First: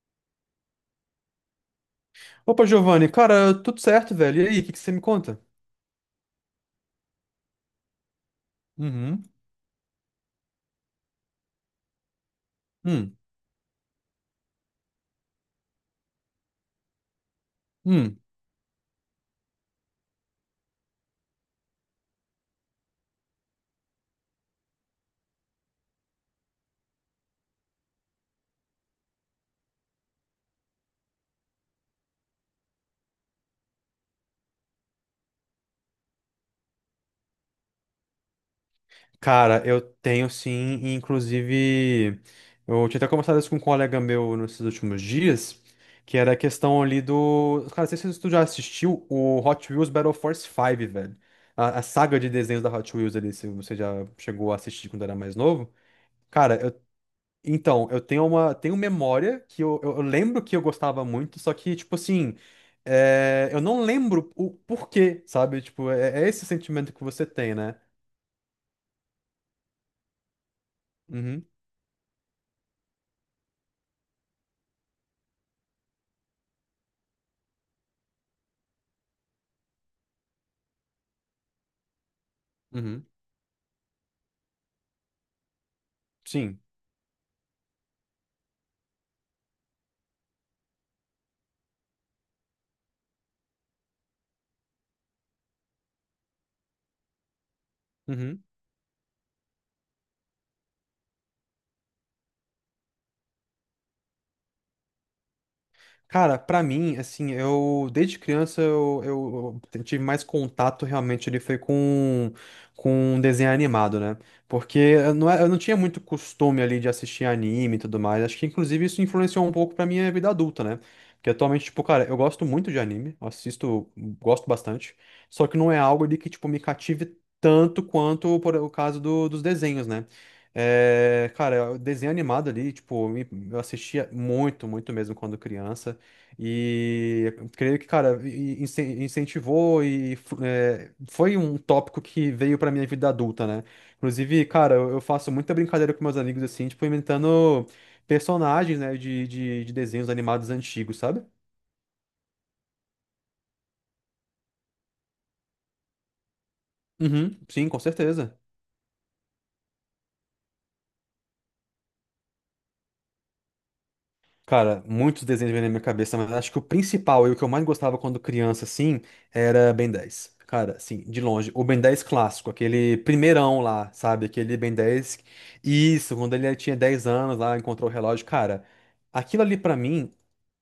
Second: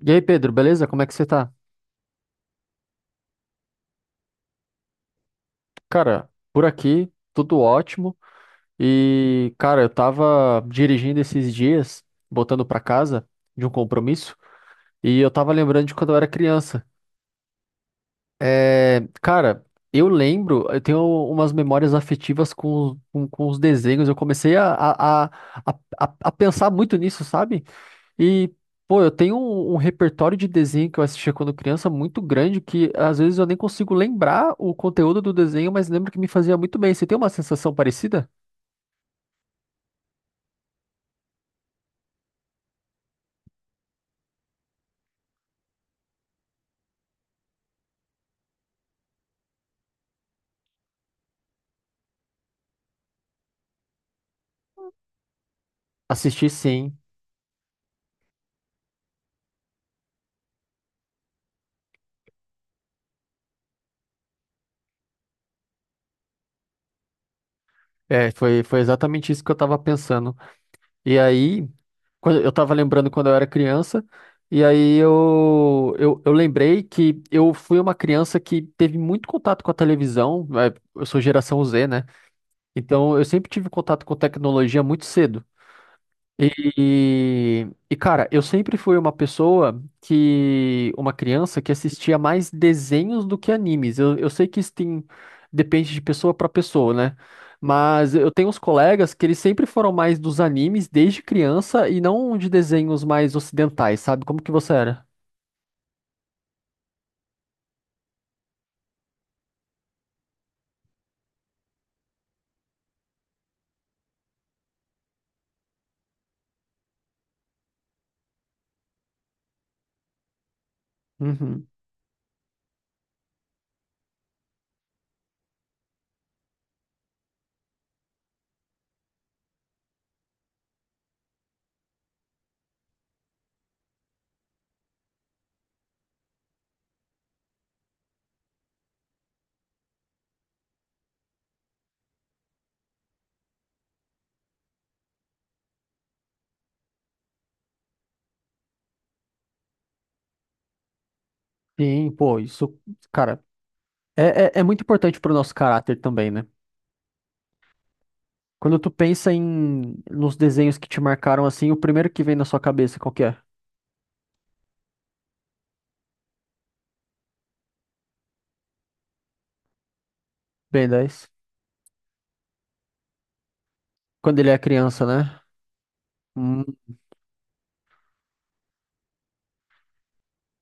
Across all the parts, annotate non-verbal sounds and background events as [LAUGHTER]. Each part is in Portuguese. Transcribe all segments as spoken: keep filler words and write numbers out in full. E aí, Pedro, beleza? Como é que você tá? Opa, Giovanni, cara, tudo certo, velho? E aí, o que que você me conta? Cara, por aqui, tudo ótimo. Uhum. E, cara, eu tava dirigindo esses dias, voltando pra Hum, casa de um compromisso, e eu tava lembrando de quando eu era criança. hum. É, cara, eu lembro, eu tenho umas memórias afetivas com, com, com os desenhos. Eu comecei a, a, a, a, a a pensar muito nisso, sabe? E, pô, eu tenho um, um repertório de desenho que eu assistia quando criança muito grande que às vezes eu nem consigo lembrar o conteúdo do desenho, mas lembro que me fazia muito bem. Você tem uma sensação parecida? Cara, eu tenho sim, e inclusive, eu tinha até conversado isso com um colega meu nesses últimos dias, que era a questão ali do. Cara, não sei se tu já assistiu o Hot Wheels Battle Force cinco, velho. A, a saga de desenhos da Hot Wheels ali, se você já chegou a assistir quando era mais novo. Assisti Cara, eu sim. então, eu tenho uma, tenho memória que eu, eu- eu lembro que eu gostava muito, só que, tipo assim, é, eu não lembro o porquê, sabe? Tipo, é, é esse sentimento que você tem, né? É, foi, foi exatamente isso que eu tava pensando. E Uhum, aí, quando, eu tava lembrando quando eu era criança, e aí eu, eu, eu lembrei que eu fui uma criança que teve muito contato com a televisão. é, Eu sou geração Z, né? uhum, Então eu sempre tive contato com tecnologia muito cedo. sim. E, e, cara, eu sempre fui uma pessoa que, uma criança que assistia mais desenhos do que animes. Eu, eu sei que isso tem, depende de pessoa para pessoa, né? Mas eu tenho uns colegas que eles sempre foram mais dos animes desde criança e não de desenhos mais ocidentais, sabe? Como que você era? Cara, pra mim, assim, eu desde criança eu, eu- eu tive mais contato realmente ele foi com com desenho animado, né? Porque eu não, é- eu não tinha muito costume ali de assistir anime e tudo mais. Acho que inclusive isso influenciou um pouco pra minha vida adulta, né? Porque atualmente, Uhum. tipo, cara, eu gosto muito de anime, eu assisto, gosto bastante. Só que não é algo ali que, tipo, me cative tanto quanto por o caso do- dos desenhos, né? É, cara, o desenho animado ali, tipo, me- eu assistia muito, muito mesmo quando criança. E eu creio que, cara, e- e incen- incentivou e fu- é, foi um tópico que veio pra minha vida adulta, né? Inclusive, cara, eu eu faço muita brincadeira com meus amigos, assim, tipo, inventando personagens, né, de, de, de desenhos animados antigos, sabe? Sim, pô, isso, cara, é, é, é muito importante pro nosso caráter também, né? Uhum, sim, com certeza. Quando tu pensa em nos desenhos que te marcaram assim, o primeiro que vem na sua cabeça, qual que é? Cara, muitos desenhos vêm na minha cabeça, mas acho que o principal e o que eu mais gostava quando criança, assim, era Ben dez. Cara, Ben assim, de dez. longe. O Ben dez clássico, aquele primeirão lá, sabe? Quando ele Aquele é Ben criança, dez. né? Isso, quando ele Hum, tinha dez anos lá, encontrou o relógio. Cara, aquilo ali pra mim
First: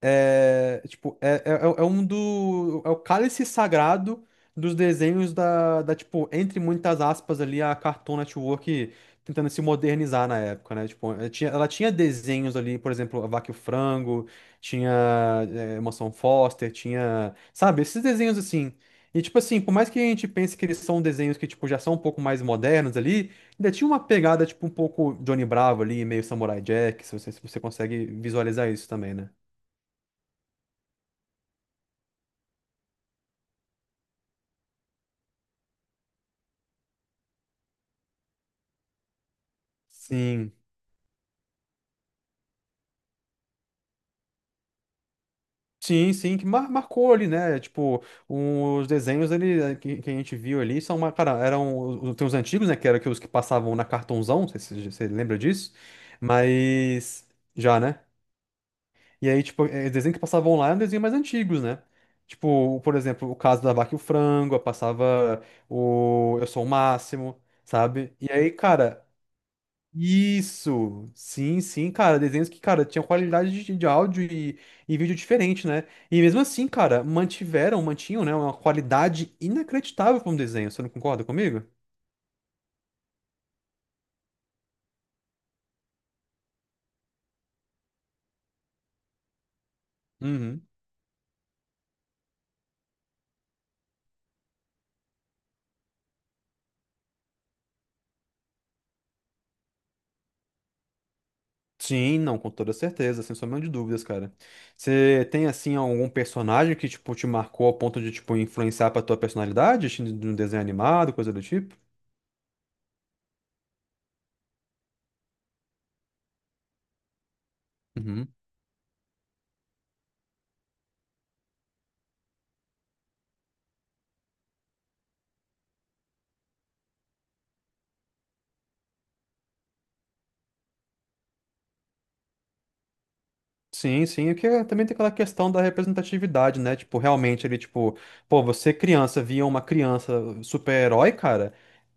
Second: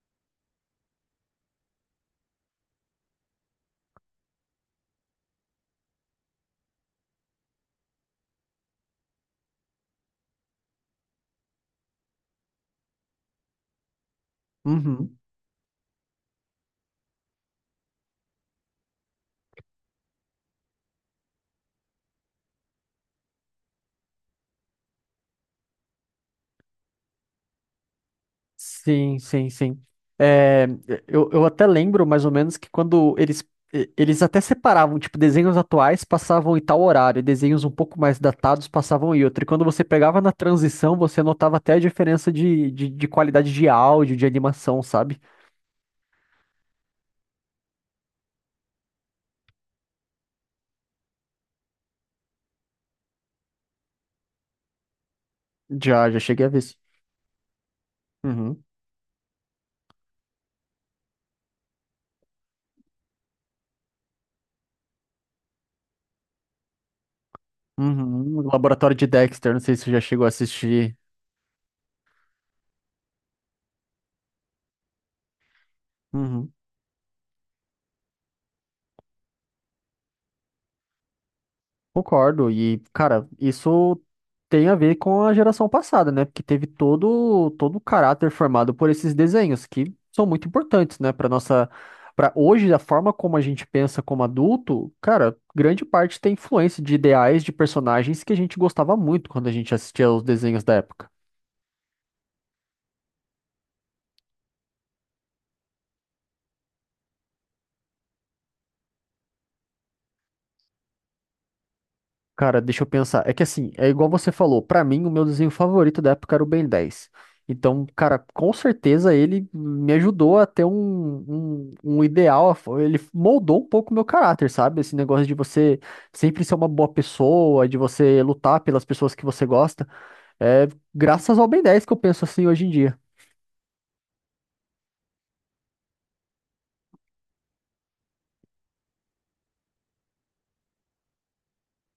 é, tipo, é, é, é é um do... É o cálice sagrado dos desenhos da, da, tipo, entre muitas aspas ali, a Cartoon Network tentando se modernizar na época, né? Tipo, ela tinha, ela tinha desenhos ali, por exemplo, A Vaca e o Frango, tinha uhum. é, Mansão Foster, tinha, sabe, esses desenhos assim. E tipo assim, por mais que a gente pense que eles são desenhos que tipo já são um pouco mais modernos ali, ainda tinha uma pegada tipo um pouco Johnny Bravo ali, meio Samurai Jack, se você, se você consegue visualizar isso também, Sim, né? sim, sim. É, eu, eu até lembro mais ou menos que quando eles e- eles até separavam, tipo, desenhos atuais passavam em tal horário, e desenhos um pouco mais datados passavam em outro. E quando você pegava na Sim. transição, você notava até a diferença de, de, de qualidade de áudio, de animação, sabe? Sim, sim, que mar- marcou ali, né? Tipo, os desenhos ali eh, que, que a gente viu ali são uma, cara, eram os- tem os antigos, né? Que eram os que passavam na cartonzão, não sei se você lembra disso, Já, já cheguei a ver isso. mas já, né? Uhum. E aí, tipo, eh, desenho que passavam lá eram desenhos mais antigos, né? Tipo, por exemplo, o caso da Vaca e o Frango, eu passava o Eu Sou o Máximo, sabe? E Uhum. aí, Laboratório de cara, Dexter, não sei se você já chegou a assistir. isso, sim, sim, cara, desenhos que, cara, tinham qualidade de, de áudio e, e vídeo diferente, né? E mesmo assim, cara, mantiveram, mantinham, né, uma qualidade inacreditável para um desenho, você não concorda comigo? Concordo. E, cara, isso tem a ver com a geração passada, né? Porque teve todo todo o caráter formado por esses desenhos que são muito Uhum. importantes, né, para nossa para hoje a forma como a gente pensa como adulto, cara, grande parte tem influência de ideais de personagens que a gente gostava muito quando a gente assistia aos desenhos da época. Sim, não, com toda certeza, sem sombra de dúvidas, cara. Você tem, assim, algum personagem que, tipo, te marcou ao ponto de, tipo, influenciar pra tua personalidade, assim, de um desenho animado, coisa do tipo? Cara, deixa eu pensar. É que assim, é igual você falou, pra mim o meu desenho favorito da época era o Ben dez. Então, cara, com certeza ele me ajudou a ter um, um, um ideal, ele moldou um pouco o meu caráter, sabe? Esse negócio de você sempre ser uma boa pessoa, de você lutar pelas pessoas que você gosta. É graças ao Ben dez que eu penso assim hoje em dia. Sim, sim, o que é- também tem aquela questão da representatividade, né? Tipo, realmente ele, tipo, pô, você criança via uma criança super-herói, cara.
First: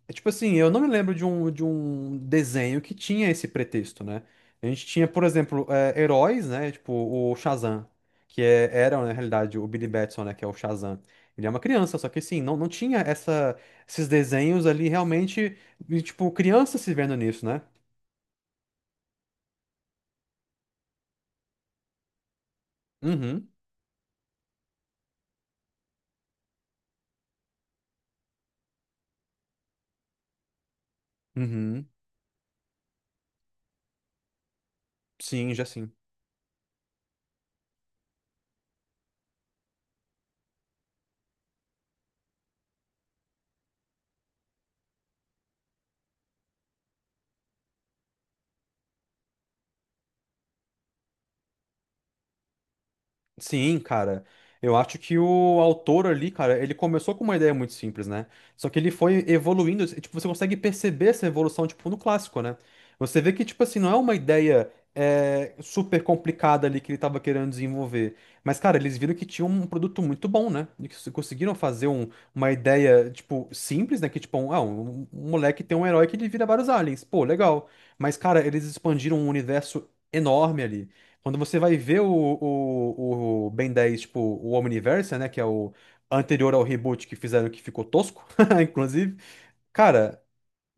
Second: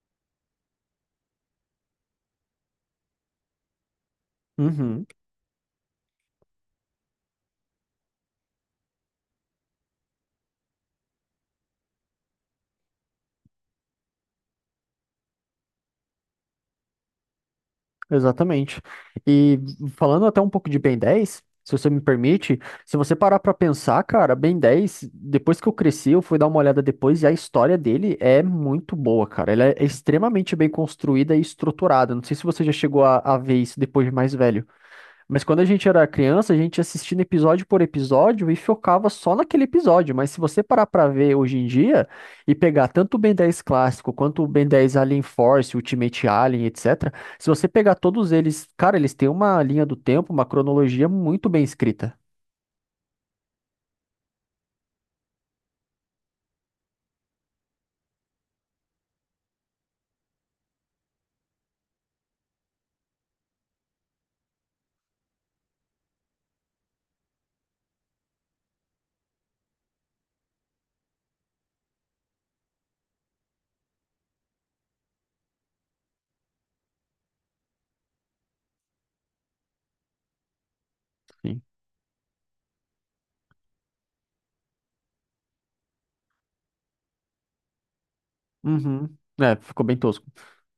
É tipo assim, eu não me lembro de um, de um desenho que tinha esse pretexto, né? A gente Uhum. tinha, por exemplo, é, heróis, né? Tipo, o Shazam, que é, era, na realidade, o Billy Batson, né? Que é o Shazam. Ele é uma criança, só que assim, não, não tinha essa, esses desenhos ali realmente, e, tipo, criança se vendo nisso, né? Exatamente. E falando até um pouco de Ben dez, se você me permite, se você parar Uhum, pra pensar, cara, Ben dez, depois que eu cresci, eu fui dar uma olhada depois e a história dele é muito boa, cara. Ela é extremamente bem construída e uhum, estruturada. Não sei se você já chegou a, a ver isso depois de mais velho. Mas sim, quando a já gente sim. era criança, a gente assistia episódio por episódio e focava só naquele episódio. Mas se você parar pra ver hoje em dia e pegar tanto o Ben dez clássico quanto o Ben dez Alien Force, Ultimate Alien, et cetera, se você pegar todos eles, cara, eles têm uma linha do tempo, uma cronologia muito bem escrita. Sim, cara. Eu acho que o autor ali, cara, ele começou com uma ideia muito simples, né? Só que ele foi evoluindo, e, tipo, você consegue perceber essa evolução, tipo, no clássico, né? Você vê que, tipo assim, não é uma ideia é, super complicada ali que ele tava querendo desenvolver. Mas, cara, eles viram que tinha um produto muito bom, né? E que se- conseguiram fazer um- uma ideia, tipo, simples, né? Que, tipo, um, ah, um, um moleque tem um herói que ele vira vários aliens. Pô, legal. Mas, cara, eles expandiram um universo enorme ali. Quando você Sim. vai ver o, o, o Ben dez, tipo, o Omniverse, né? Que é o anterior ao reboot que fizeram que ficou tosco, [LAUGHS] Uhum. inclusive. É, ficou bem Cara, tosco.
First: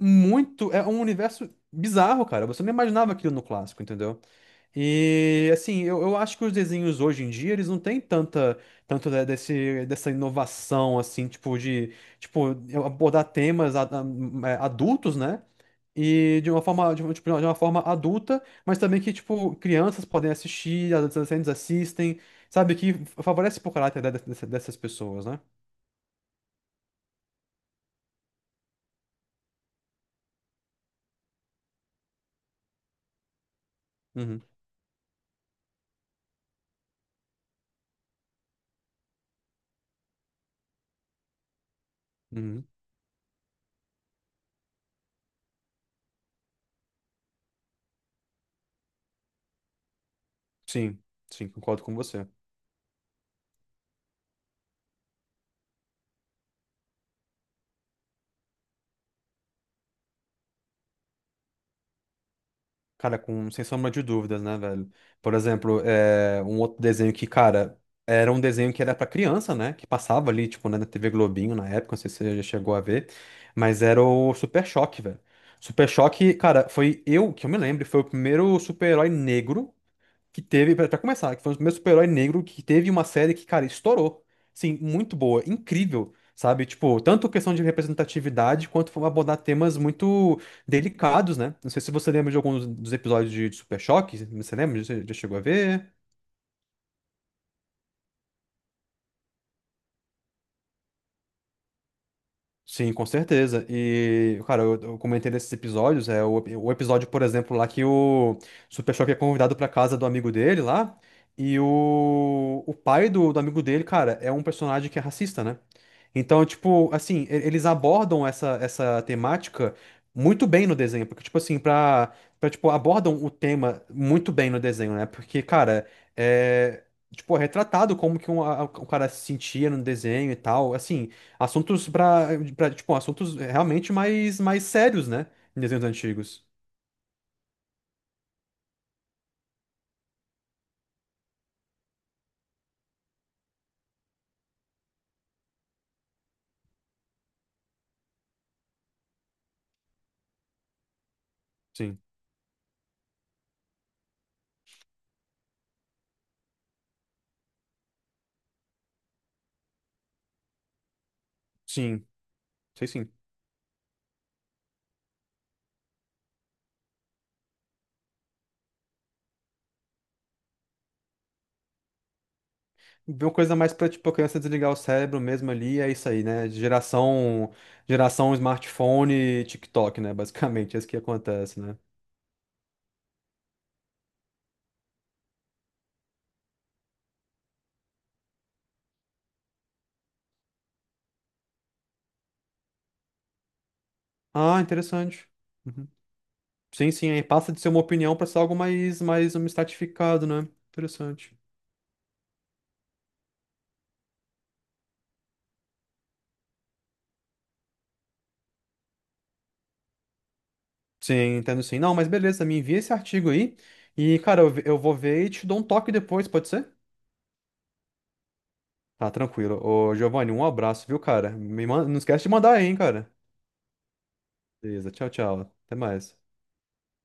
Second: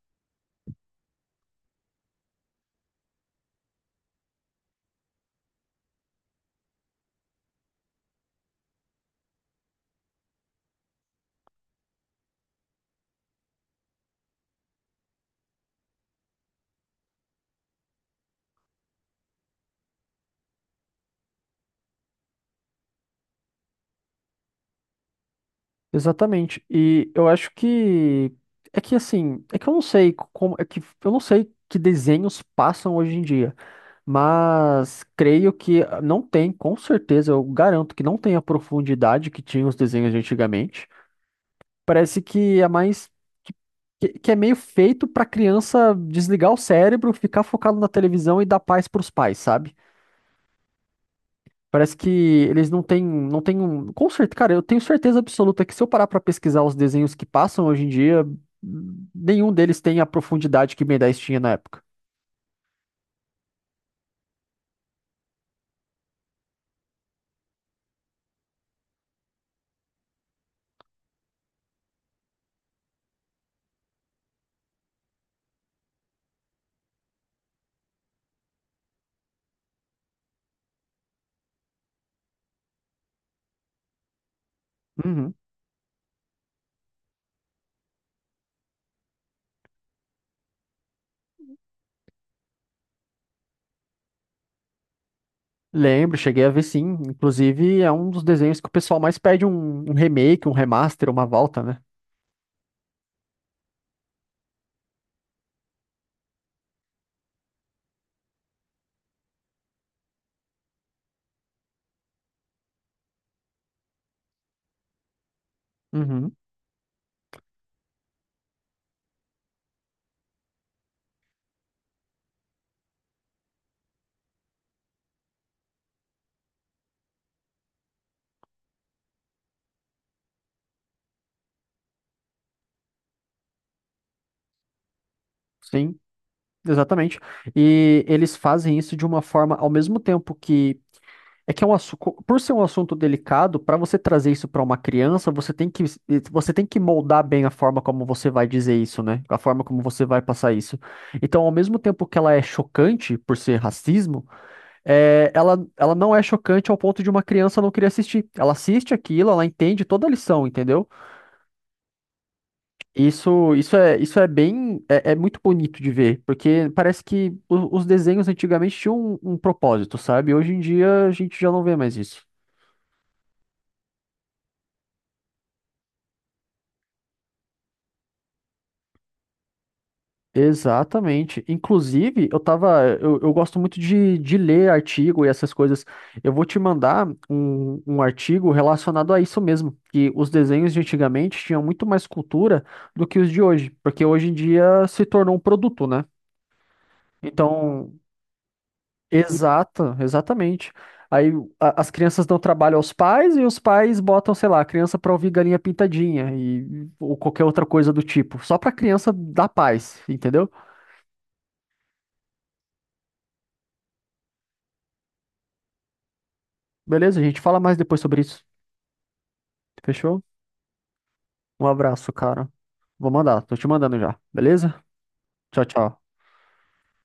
muito. É um universo bizarro, cara. Você não imaginava aquilo no clássico, entendeu? E assim, eu, eu acho que os desenhos hoje em dia, eles não têm tanta, tanto de- desse, dessa inovação, assim, tipo, de tipo, abordar temas a- a- é, adultos, né? E de uma forma, de uma, tipo, de uma forma adulta, mas também que, tipo, crianças podem assistir, adolescentes assistem, sabe? Que favorece pro caráter de- dessa- dessas pessoas, né? Exatamente. E eu acho que é que assim, é que eu não sei como, é que eu não sei que desenhos passam hoje em dia. Uhum, Mas creio que não tem, com certeza, eu garanto que não tem a profundidade que tinha os desenhos de antigamente. Parece que uhum. é mais que, que- é meio feito pra criança desligar o cérebro, ficar focado na televisão e dar paz pros pais, sabe? Sim, sim, concordo com Parece que você. eles não têm, não têm um, com certeza, cara, eu tenho certeza absoluta que se eu parar pra pesquisar os desenhos que passam hoje em dia, nenhum deles tem a profundidade que Ben dez tinha na época. Cara, com, sem sombra de dúvidas, né, velho? Por exemplo, é, um outro desenho que, cara, era um desenho que era pra criança, né? Que passava ali, tipo, né, na T V Globinho na época, não sei se você já chegou a ver, mas era o Super Choque, velho. Super Choque, cara, foi eu, que eu me lembro, foi o primeiro super-herói negro que teve, pra pra começar, que foi um dos primeiros super-herói negro que teve uma série que, cara, estourou. Sim, muito Uhum. boa, incrível, sabe? Tipo, tanto questão de representatividade quanto foi abordar temas muito delicados, né? Não sei se você lembra de alguns dos episódios de, de Super Choque, você lembra? Você já chegou a ver? Lembro, cheguei a ver sim. Inclusive, é um dos desenhos que o pessoal mais pede um, um remake, um remaster, uma volta, né? Sim, com certeza. E, cara, eu, eu comentei desses episódios, é o, o episódio, por exemplo, lá que o Super Choque é convidado pra casa do amigo dele lá, e o, o pai do, do amigo dele, cara, é um personagem que é racista, né? Uhum, Então, tipo, assim, e- eles abordam essa, essa temática muito bem no desenho, porque, tipo assim, pra, pra, tipo, abordam o tema muito bem no desenho, né? Porque, cara, é, tipo, é retratado como que um, a- o cara se sentia no desenho e tal, assim, assuntos pra, pra, tipo, assuntos realmente mais, mais sérios, né? Em desenhos sim, antigos. exatamente. E eles fazem isso de uma forma, ao mesmo tempo que. É que é um assunto, por ser um assunto delicado, para você trazer isso para uma criança, você tem que, você tem que moldar bem a forma como você vai dizer isso, né? A forma como você vai passar isso. Então, ao mesmo Sim, tempo que ela é chocante por ser racismo, é, ela, ela não é chocante ao ponto de uma criança não querer assistir. Ela assiste aquilo, ela entende toda a lição, entendeu? sim, sei sim. Isso, isso é, isso é bem, é, é muito bonito de ver, porque parece que o- os desenhos antigamente tinham um, um propósito, sabe? Hoje em dia a gente já não vê mais isso. Uma coisa mais pra, tipo, a criança desligar o cérebro mesmo ali, é isso aí, né? Geração, geração smartphone e TikTok, né? [LAUGHS] Basicamente, é isso que Exatamente. acontece, né? Inclusive, eu tava, eu, eu gosto muito de, de ler artigo e essas coisas. Eu vou te mandar um, um artigo relacionado a isso mesmo, que os desenhos de antigamente tinham muito mais cultura do que os de hoje, porque hoje em Ah, dia se interessante. tornou um produto, Uhum. né? Sim, sim, aí passa de ser uma Então, opinião pra ser algo mais, mais um exato, estratificado, né? exatamente. Aí Interessante. a- as crianças dão trabalho aos pais e os pais botam, sei lá, a criança pra ouvir galinha pintadinha e ou qualquer outra coisa do tipo, só pra criança dar paz, entendeu? Sim, entendo sim. Não, mas beleza, me envia esse artigo aí e, cara, eu, ve- eu vou ver e te dou um toque depois, pode ser? Beleza, a gente fala mais depois sobre isso. Tá, tranquilo. Ô, Fechou? Giovanni, um abraço, viu, cara? Um Me man... Não abraço, esquece de cara. mandar aí, hein, Vou cara? mandar, tô te mandando já. Beleza? Beleza, tchau, tchau. Tchau, Até tchau. mais.